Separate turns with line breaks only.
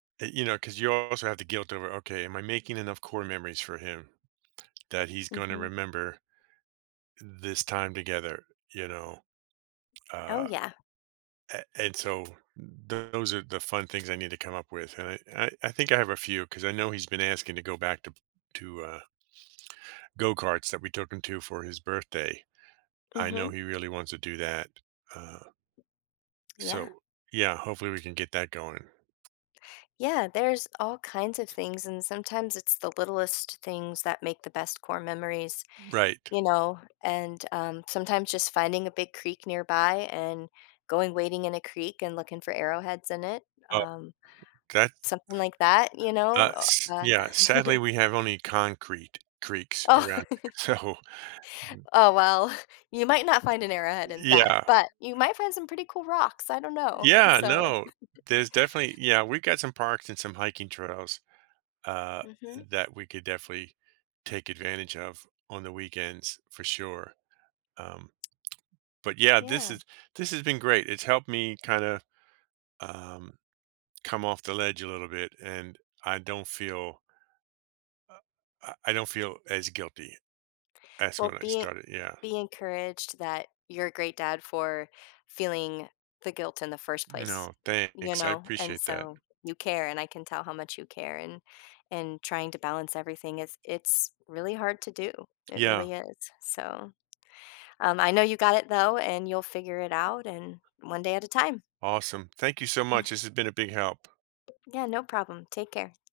Y you know, 'cause you also have the guilt over, "Okay, am I making enough core memories for him that he's gonna
Mhm.
remember this time together," you know?
Oh,
Uh,
yeah.
a and so, those are the fun things I need to come up with, and I and I I think I have a few 'cause I know he's been asking to go back to p to, uh go-karts that we took him to for his birthday. I know
Mhm.
he really wants to do that, uh
Yeah.
so, yeah, hopefully, we can get that going.
Yeah, there's all kinds of things, and sometimes, it's the littlest things that make the best core memories,
Right.
you know? And, um sometimes just finding a big creek nearby, and going wading in a creek, and looking for arrowheads in it,
Uh
um,
'kay.
something like that, you know,
Uh,
o
s
uh
yeah, sadly, we have only concrete creeks
Oh
around, so
Oh, well, you might not find an arrowhead in that,
Yeah.
but you might find some pretty cool rocks, I don't know,
Yeah,
so
no, there's definitely yeah, we've got some parks and some hiking trails, uh,
Mhm.
that we could definitely take advantage of on the weekends for sure. Um, but yeah, this
Yeah.
has this has been great. It's helped me kinda, um, come off the ledge a little bit, and I don't feel uh, uh, I don't feel as guilty as
Well,
when I
be e
started, yeah.
be encouraged that you're a great dad for feeling the guilt in the first place,
No,
you
thanks, I
know, and
appreciate that.
so, you care, and I can tell how much you care, and and trying to balance everything is it's really hard to do, it
Yeah.
really is, so, um, I know you got it though, and you'll figure it out, and one day at a time.
Awesome. Thank you so much, this has been a big help.
Yeah, no problem, take care.